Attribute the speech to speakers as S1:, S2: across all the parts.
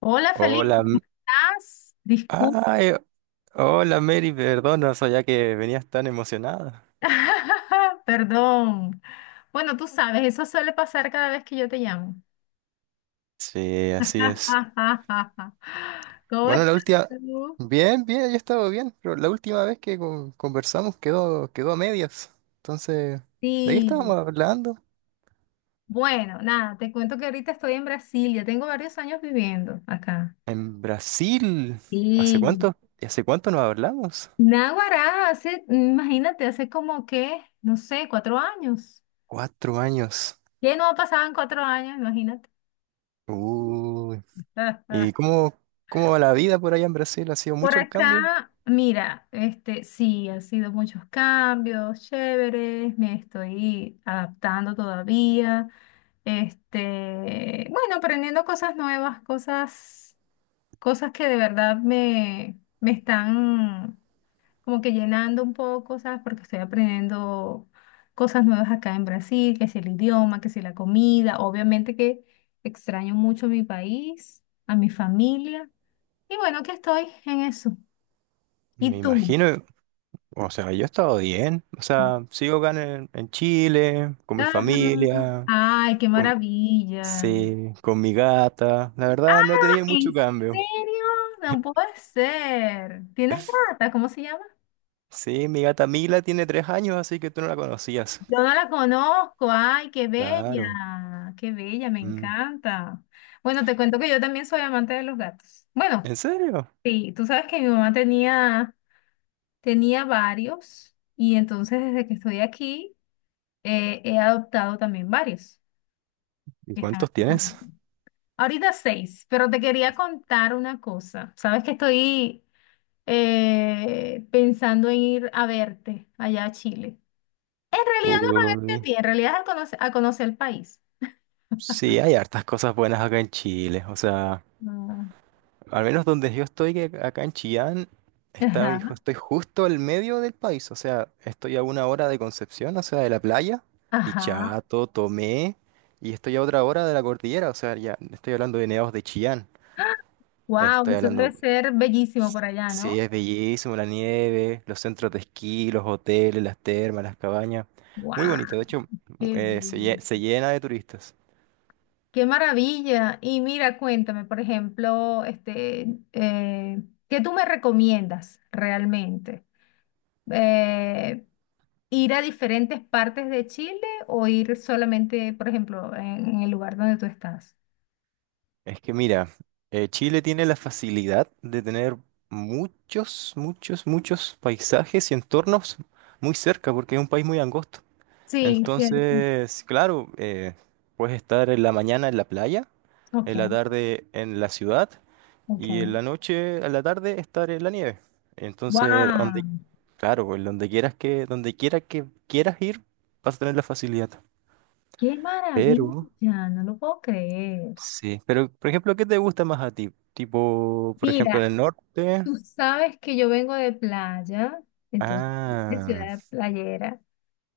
S1: Hola,
S2: Hola,
S1: Felipe, ¿cómo
S2: M-
S1: ¿estás? Disculpa,
S2: ay, hola, Mary, perdona, no sabía que venías tan emocionada.
S1: perdón. Bueno, tú sabes, eso suele pasar cada vez que yo te llamo.
S2: Sí, así es.
S1: ¿Cómo
S2: Bueno,
S1: estás
S2: la última,
S1: tú?
S2: bien, bien, yo he estado bien, pero la última vez que conversamos quedó a medias. Entonces, ¿de qué
S1: Sí,
S2: estábamos hablando?
S1: bueno, nada, te cuento que ahorita estoy en Brasil, ya tengo varios años viviendo acá.
S2: En Brasil. ¿Hace
S1: Y
S2: cuánto? ¿Y hace cuánto nos hablamos?
S1: Naguará, hace, imagínate, hace como que, no sé, 4 años.
S2: Cuatro años.
S1: ¿Qué no ha pasado en 4 años? Imagínate.
S2: Uy. ¿Y cómo va la vida por allá en Brasil? ¿Ha sido
S1: Por
S2: mucho el cambio?
S1: acá, mira, sí, han sido muchos cambios, chéveres, me estoy adaptando todavía. Bueno, aprendiendo cosas nuevas, cosas que de verdad me están como que llenando un poco, ¿sabes? Porque estoy aprendiendo cosas nuevas acá en Brasil, que si el idioma, que si la comida, obviamente que extraño mucho mi país, a mi familia, y bueno, que estoy en eso. ¿Y
S2: Me
S1: tú?
S2: imagino. O sea, yo he estado bien. O sea, sigo acá en Chile, con mi
S1: Ajá.
S2: familia,
S1: Ay, qué
S2: con,
S1: maravilla.
S2: sí, con mi gata. La verdad, no tenía
S1: ¿En
S2: mucho cambio.
S1: serio? No puede ser. ¿Tienes gata? ¿Cómo se llama?
S2: Sí, mi gata Mila tiene tres años, así que tú no la conocías.
S1: Yo no la conozco. Ay, qué
S2: Claro.
S1: bella. Qué bella, me
S2: Mm.
S1: encanta. Bueno, te cuento que yo también soy amante de los gatos. Bueno,
S2: ¿En serio?
S1: sí, tú sabes que mi mamá tenía, tenía varios y entonces desde que estoy aquí he adoptado también varios
S2: ¿Y
S1: que están
S2: cuántos
S1: aquí
S2: tienes?
S1: conmigo. Ahorita seis, pero te quería contar una cosa. Sabes que estoy pensando en ir a verte allá a Chile. En realidad no es a verte a
S2: Uy.
S1: ti, en realidad es a conocer el país.
S2: Sí, hay hartas cosas buenas acá en Chile. O sea,
S1: Ah,
S2: al menos donde yo estoy, que acá en Chillán, hijo,
S1: ajá,
S2: estoy justo al medio del país. O sea, estoy a una hora de Concepción, o sea, de la playa,
S1: ajá.
S2: Dichato, Tomé, y estoy a otra hora de la cordillera. O sea, ya estoy hablando de nevados de Chillán.
S1: Wow,
S2: Estoy
S1: eso debe
S2: hablando,
S1: ser bellísimo por allá,
S2: sí,
S1: ¿no?
S2: es bellísimo la nieve, los centros de esquí, los hoteles, las termas, las cabañas. Muy
S1: Wow,
S2: bonito, de hecho,
S1: qué bello.
S2: se llena de turistas.
S1: Qué maravilla. Y mira, cuéntame, por ejemplo, eh, ¿qué tú me recomiendas realmente? Eh, ¿Ir a diferentes partes de Chile o ir solamente, por ejemplo, en el lugar donde tú estás?
S2: Es que mira, Chile tiene la facilidad de tener muchos paisajes y entornos muy cerca, porque es un país muy angosto.
S1: Sí, cierto.
S2: Entonces, claro, puedes estar en la mañana en la playa,
S1: Ok,
S2: en la tarde en la ciudad
S1: ok.
S2: y en la noche, a la tarde, estar en la nieve. Entonces, donde,
S1: ¡Wow!
S2: claro, pues, donde quiera que quieras ir, vas a tener la facilidad.
S1: ¡Qué
S2: Pero
S1: maravilla! No lo puedo creer.
S2: sí, pero por ejemplo, ¿qué te gusta más a ti? Tipo, por ejemplo, en
S1: Mira,
S2: el norte.
S1: tú sabes que yo vengo de playa, entonces, de
S2: Ah,
S1: ciudad playera.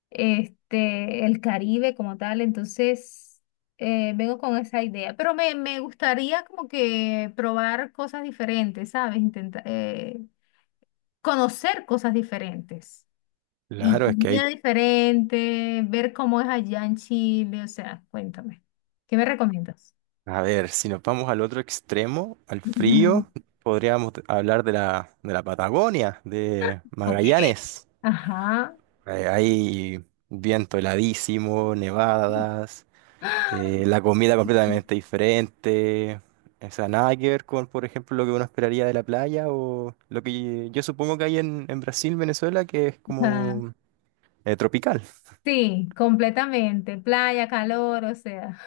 S1: El Caribe como tal, entonces vengo con esa idea, pero me gustaría como que probar cosas diferentes, ¿sabes? Intentar conocer cosas diferentes y
S2: claro, es que
S1: comida
S2: hay.
S1: diferente, ver cómo es allá en Chile, o sea, cuéntame, ¿qué me recomiendas?
S2: A ver, si nos vamos al otro extremo, al
S1: Ujú.
S2: frío, podríamos hablar de de la Patagonia, de
S1: Ok,
S2: Magallanes.
S1: ajá.
S2: Hay viento heladísimo, nevadas,
S1: ¡Ah!
S2: la comida completamente diferente. O sea, nada que ver con, por ejemplo, lo que uno esperaría de la playa o lo que yo supongo que hay en Brasil, Venezuela, que es
S1: Ajá.
S2: como tropical.
S1: Sí, completamente, playa, calor, o sea.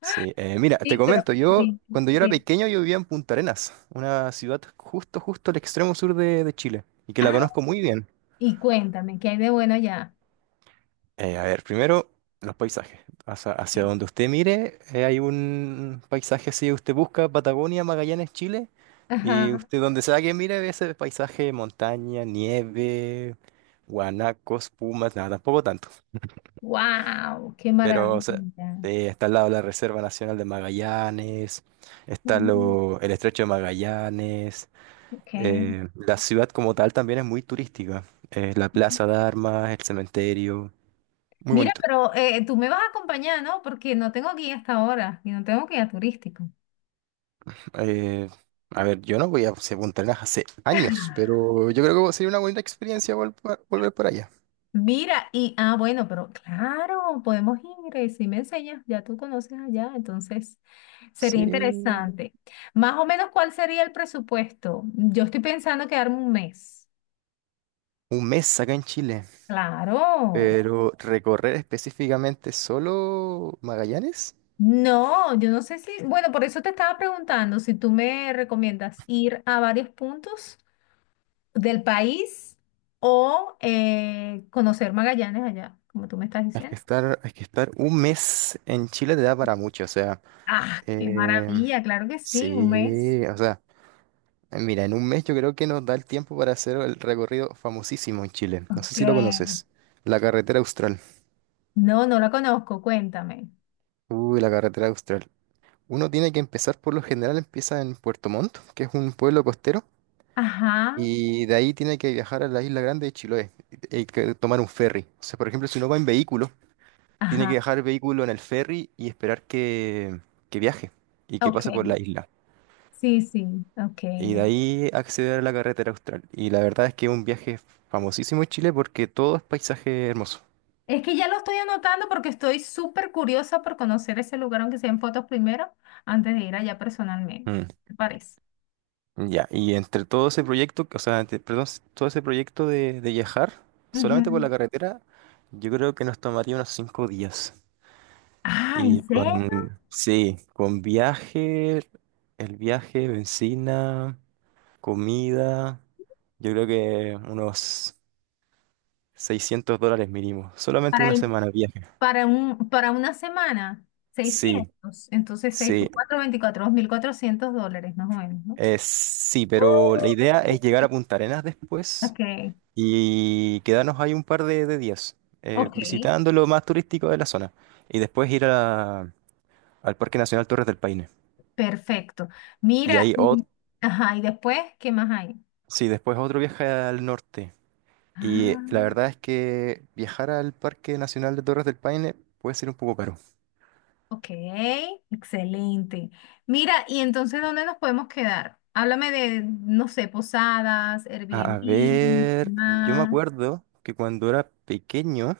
S2: Sí. Mira, te
S1: Sí, pero
S2: comento, yo
S1: sí,
S2: cuando yo era
S1: sí.
S2: pequeño yo vivía en Punta Arenas, una ciudad justo al extremo sur de Chile, y que la conozco muy bien.
S1: Y cuéntame, ¿qué hay de bueno allá?
S2: A ver, primero, los paisajes. Hacia donde usted mire, hay un paisaje, si usted busca Patagonia, Magallanes, Chile, y
S1: Ajá.
S2: usted donde sea que mire, ve ese paisaje, montaña, nieve, guanacos, pumas, nada, tampoco tanto.
S1: Wow, qué
S2: Pero, o sea,
S1: maravilla.
S2: está al lado la Reserva Nacional de Magallanes, está
S1: Ujú,
S2: el Estrecho de Magallanes.
S1: ok.
S2: La ciudad como tal también es muy turística. La Plaza de Armas, el cementerio, muy
S1: Mira,
S2: bonito.
S1: pero tú me vas a acompañar, ¿no? Porque no tengo guía hasta ahora y no tengo guía turístico.
S2: Eh, a ver, yo no voy a Punta Arenas hace años, pero yo creo que sería una bonita experiencia volver por allá.
S1: Mira, y bueno, pero claro, podemos ir, si me enseñas, ya tú conoces allá, entonces sería
S2: Sí,
S1: interesante. Más o menos, ¿cuál sería el presupuesto? Yo estoy pensando quedarme un mes.
S2: un mes acá en Chile,
S1: Claro.
S2: pero recorrer específicamente solo Magallanes.
S1: No, yo no sé si, bueno, por eso te estaba preguntando si tú me recomiendas ir a varios puntos del país o conocer Magallanes allá, como tú me estás diciendo.
S2: Es que estar un mes en Chile te da para mucho, o sea,
S1: Ah, qué
S2: eh,
S1: maravilla, claro que sí, un mes.
S2: sí, o sea, mira, en un mes yo creo que nos da el tiempo para hacer el recorrido famosísimo en Chile. No sé
S1: Ok.
S2: si lo conoces, la carretera austral.
S1: No, no la conozco, cuéntame.
S2: Uy, la carretera austral. Uno tiene que empezar, por lo general, empieza en Puerto Montt, que es un pueblo costero,
S1: Ajá,
S2: y de ahí tiene que viajar a la Isla Grande de Chiloé y que tomar un ferry. O sea, por ejemplo, si uno va en vehículo, tiene que
S1: ajá,
S2: dejar el vehículo en el ferry y esperar que viaje y que pase por
S1: ok.
S2: la isla.
S1: Sí, sí, ok.
S2: Y de
S1: de-
S2: ahí acceder a la carretera austral. Y la verdad es que es un viaje famosísimo en Chile porque todo es paisaje hermoso.
S1: Es que ya lo estoy anotando porque estoy súper curiosa por conocer ese lugar, aunque sean fotos primero, antes de ir allá personalmente.
S2: Mm,
S1: ¿Te parece?
S2: ya, y entre todo ese proyecto, o sea, perdón, todo ese proyecto de viajar solamente por
S1: Ujú.
S2: la carretera, yo creo que nos tomaría unos cinco días.
S1: Ah, ¿en serio?
S2: Sí, con viaje, el viaje, bencina. Comida, yo creo que unos $600 mínimo. Solamente
S1: Para
S2: una
S1: el,
S2: semana de viaje.
S1: para un, Para una semana,
S2: Sí,
S1: 600. Entonces, 6
S2: sí,
S1: por cuatro 24 $2.400, más o menos, ¿no?
S2: sí,
S1: Uh.
S2: pero la idea es llegar a Punta Arenas después
S1: Ok,
S2: y quedarnos ahí un par de días,
S1: ok,
S2: visitando lo más turístico de la zona. Y después al Parque Nacional Torres del Paine.
S1: perfecto.
S2: Y
S1: Mira,
S2: ahí,
S1: y, ajá, y después, ¿qué más hay?
S2: sí, después otro viaje al norte. Y la
S1: Ah,
S2: verdad es que viajar al Parque Nacional de Torres del Paine puede ser un poco caro.
S1: ok, excelente. Mira, y entonces, ¿dónde nos podemos quedar? Háblame de, no sé, posadas, Airbnb,
S2: A
S1: no sé
S2: ver, yo me
S1: más.
S2: acuerdo que cuando era pequeño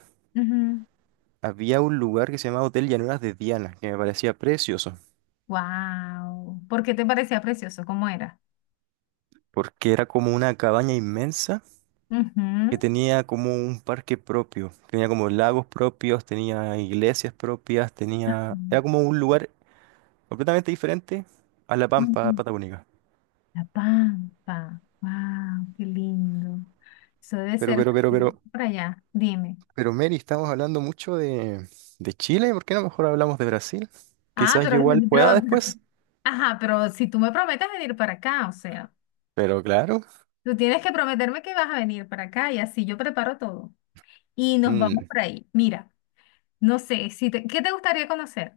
S2: había un lugar que se llamaba Hotel Llanuras de Diana, que me parecía precioso,
S1: Wow. ¿Por qué te parecía precioso? ¿Cómo era?
S2: porque era como una cabaña inmensa que
S1: Ujú.
S2: tenía como un parque propio, tenía como lagos propios, tenía iglesias propias, tenía... Era como un lugar completamente diferente a La Pampa
S1: Ujú.
S2: Patagónica.
S1: La Pampa. Wow, qué lindo. Eso debe
S2: Pero,
S1: ser
S2: pero, pero, pero,
S1: para allá. Dime.
S2: Mary, estamos hablando mucho de Chile, ¿por qué no mejor hablamos de Brasil?
S1: Ah,
S2: Quizás yo igual pueda
S1: pero-
S2: después,
S1: ajá, pero si tú me prometes venir para acá, o sea,
S2: pero claro.
S1: tú tienes que prometerme que vas a venir para acá y así yo preparo todo. Y nos vamos
S2: Mm.
S1: por ahí. Mira, no sé, si te- ¿qué te gustaría conocer?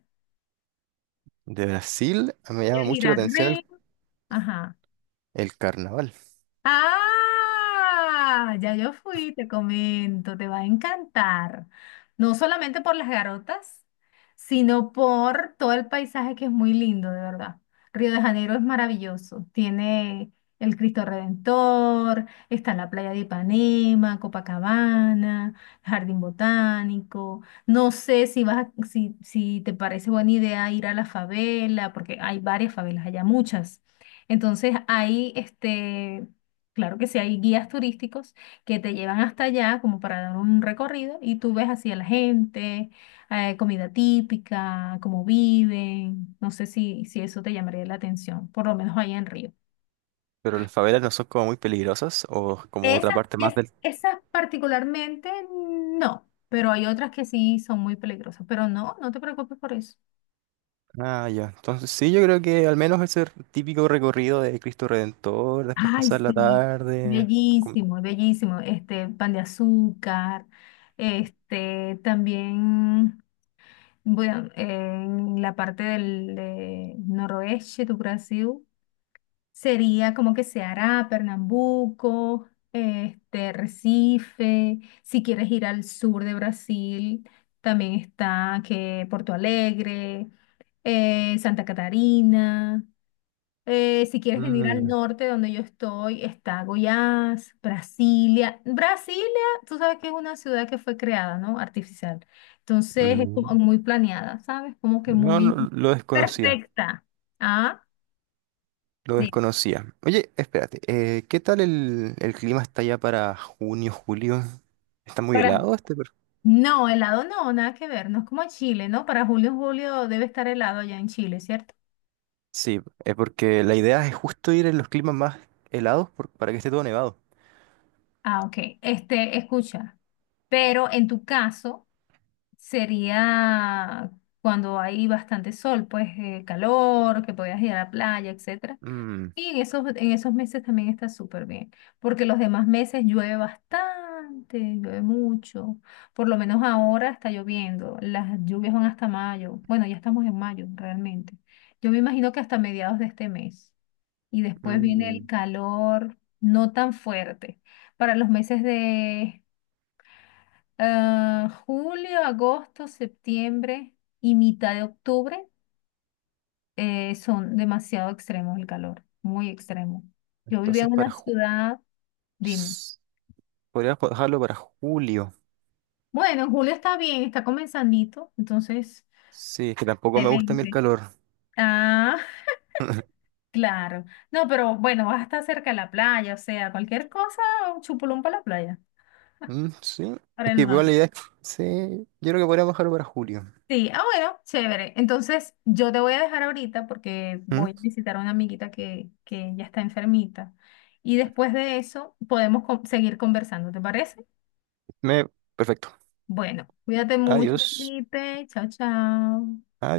S2: De Brasil me llama
S1: ¿Quieres ir
S2: mucho la
S1: a
S2: atención
S1: Río? Ajá.
S2: el carnaval,
S1: Ah, ya yo fui, te comento, te va a encantar. No solamente por las garotas, sino por todo el paisaje que es muy lindo, de verdad. Río de Janeiro es maravilloso. Tiene el Cristo Redentor, está la playa de Ipanema, Copacabana, Jardín Botánico. No sé si vas a- si, si te parece buena idea ir a la favela, porque hay varias favelas, allá muchas. Entonces, hay. Claro que sí, hay guías turísticos que te llevan hasta allá como para dar un recorrido y tú ves así a la gente, comida típica, cómo viven. No sé si eso te llamaría la atención, por lo menos allá en Río.
S2: pero las favelas no son como muy peligrosas o como otra
S1: Esas,
S2: parte más
S1: es,
S2: del...
S1: esas particularmente no, pero hay otras que sí son muy peligrosas. Pero no, no te preocupes por eso.
S2: Ah, ya. Entonces sí, yo creo que al menos ese típico recorrido de Cristo Redentor, después
S1: Ay,
S2: pasar la
S1: sí,
S2: tarde... con-
S1: bellísimo, bellísimo. Pan de azúcar, también. Bueno, en la parte del de noroeste do Brasil sería como que Ceará, Pernambuco, Recife. Si quieres ir al sur de Brasil, también está que Porto Alegre, Santa Catarina. Si quieres venir al
S2: Mm,
S1: norte donde yo estoy, está Goiás, Brasilia. Brasilia, tú sabes que es una ciudad que fue creada, ¿no? Artificial. Entonces es como
S2: mm.
S1: muy planeada, ¿sabes? Como que
S2: No, no,
S1: muy
S2: lo desconocía,
S1: perfecta. Ah,
S2: lo
S1: sí.
S2: desconocía. Oye, espérate, ¿qué tal el clima está ya para junio, julio? ¿Está muy
S1: Para...
S2: helado este?
S1: No, helado no, nada que ver, no es como Chile, ¿no? Para julio, julio debe estar helado allá en Chile, ¿cierto?
S2: Sí, es porque la idea es justo ir en los climas más helados para que esté todo nevado.
S1: Ah, ok. Escucha, pero en tu caso sería cuando hay bastante sol, pues calor, que podías ir a la playa, etcétera.
S2: Mm,
S1: Y en esos meses también está súper bien, porque los demás meses llueve bastante, llueve mucho. Por lo menos ahora está lloviendo, las lluvias van hasta mayo. Bueno, ya estamos en mayo realmente. Yo me imagino que hasta mediados de este mes. Y después viene el
S2: mm.
S1: calor no tan fuerte. Para los meses de julio, agosto, septiembre y mitad de octubre son demasiado extremos el calor, muy extremo. Yo vivía
S2: Entonces
S1: en
S2: para
S1: una
S2: ju-
S1: ciudad, dime.
S2: s- Podrías dejarlo para julio.
S1: Bueno, en julio está bien, está comenzandito, entonces,
S2: Sí, es que tampoco me gusta a mí el
S1: excelente.
S2: calor.
S1: Ah, claro. No, pero bueno, vas a estar cerca de la playa, o sea, cualquier cosa, un chupulón para la playa,
S2: Mm, sí,
S1: para
S2: es
S1: el
S2: que
S1: mar.
S2: igual la idea es- sí, yo creo que podríamos dejarlo para julio.
S1: Sí, bueno, chévere. Entonces, yo te voy a dejar ahorita porque
S2: Mm,
S1: voy a visitar a una amiguita que ya está enfermita. Y después de eso, podemos seguir conversando, ¿te parece?
S2: Me, perfecto.
S1: Bueno, cuídate mucho,
S2: Adiós.
S1: Felipe. Chao, chao.
S2: Adiós.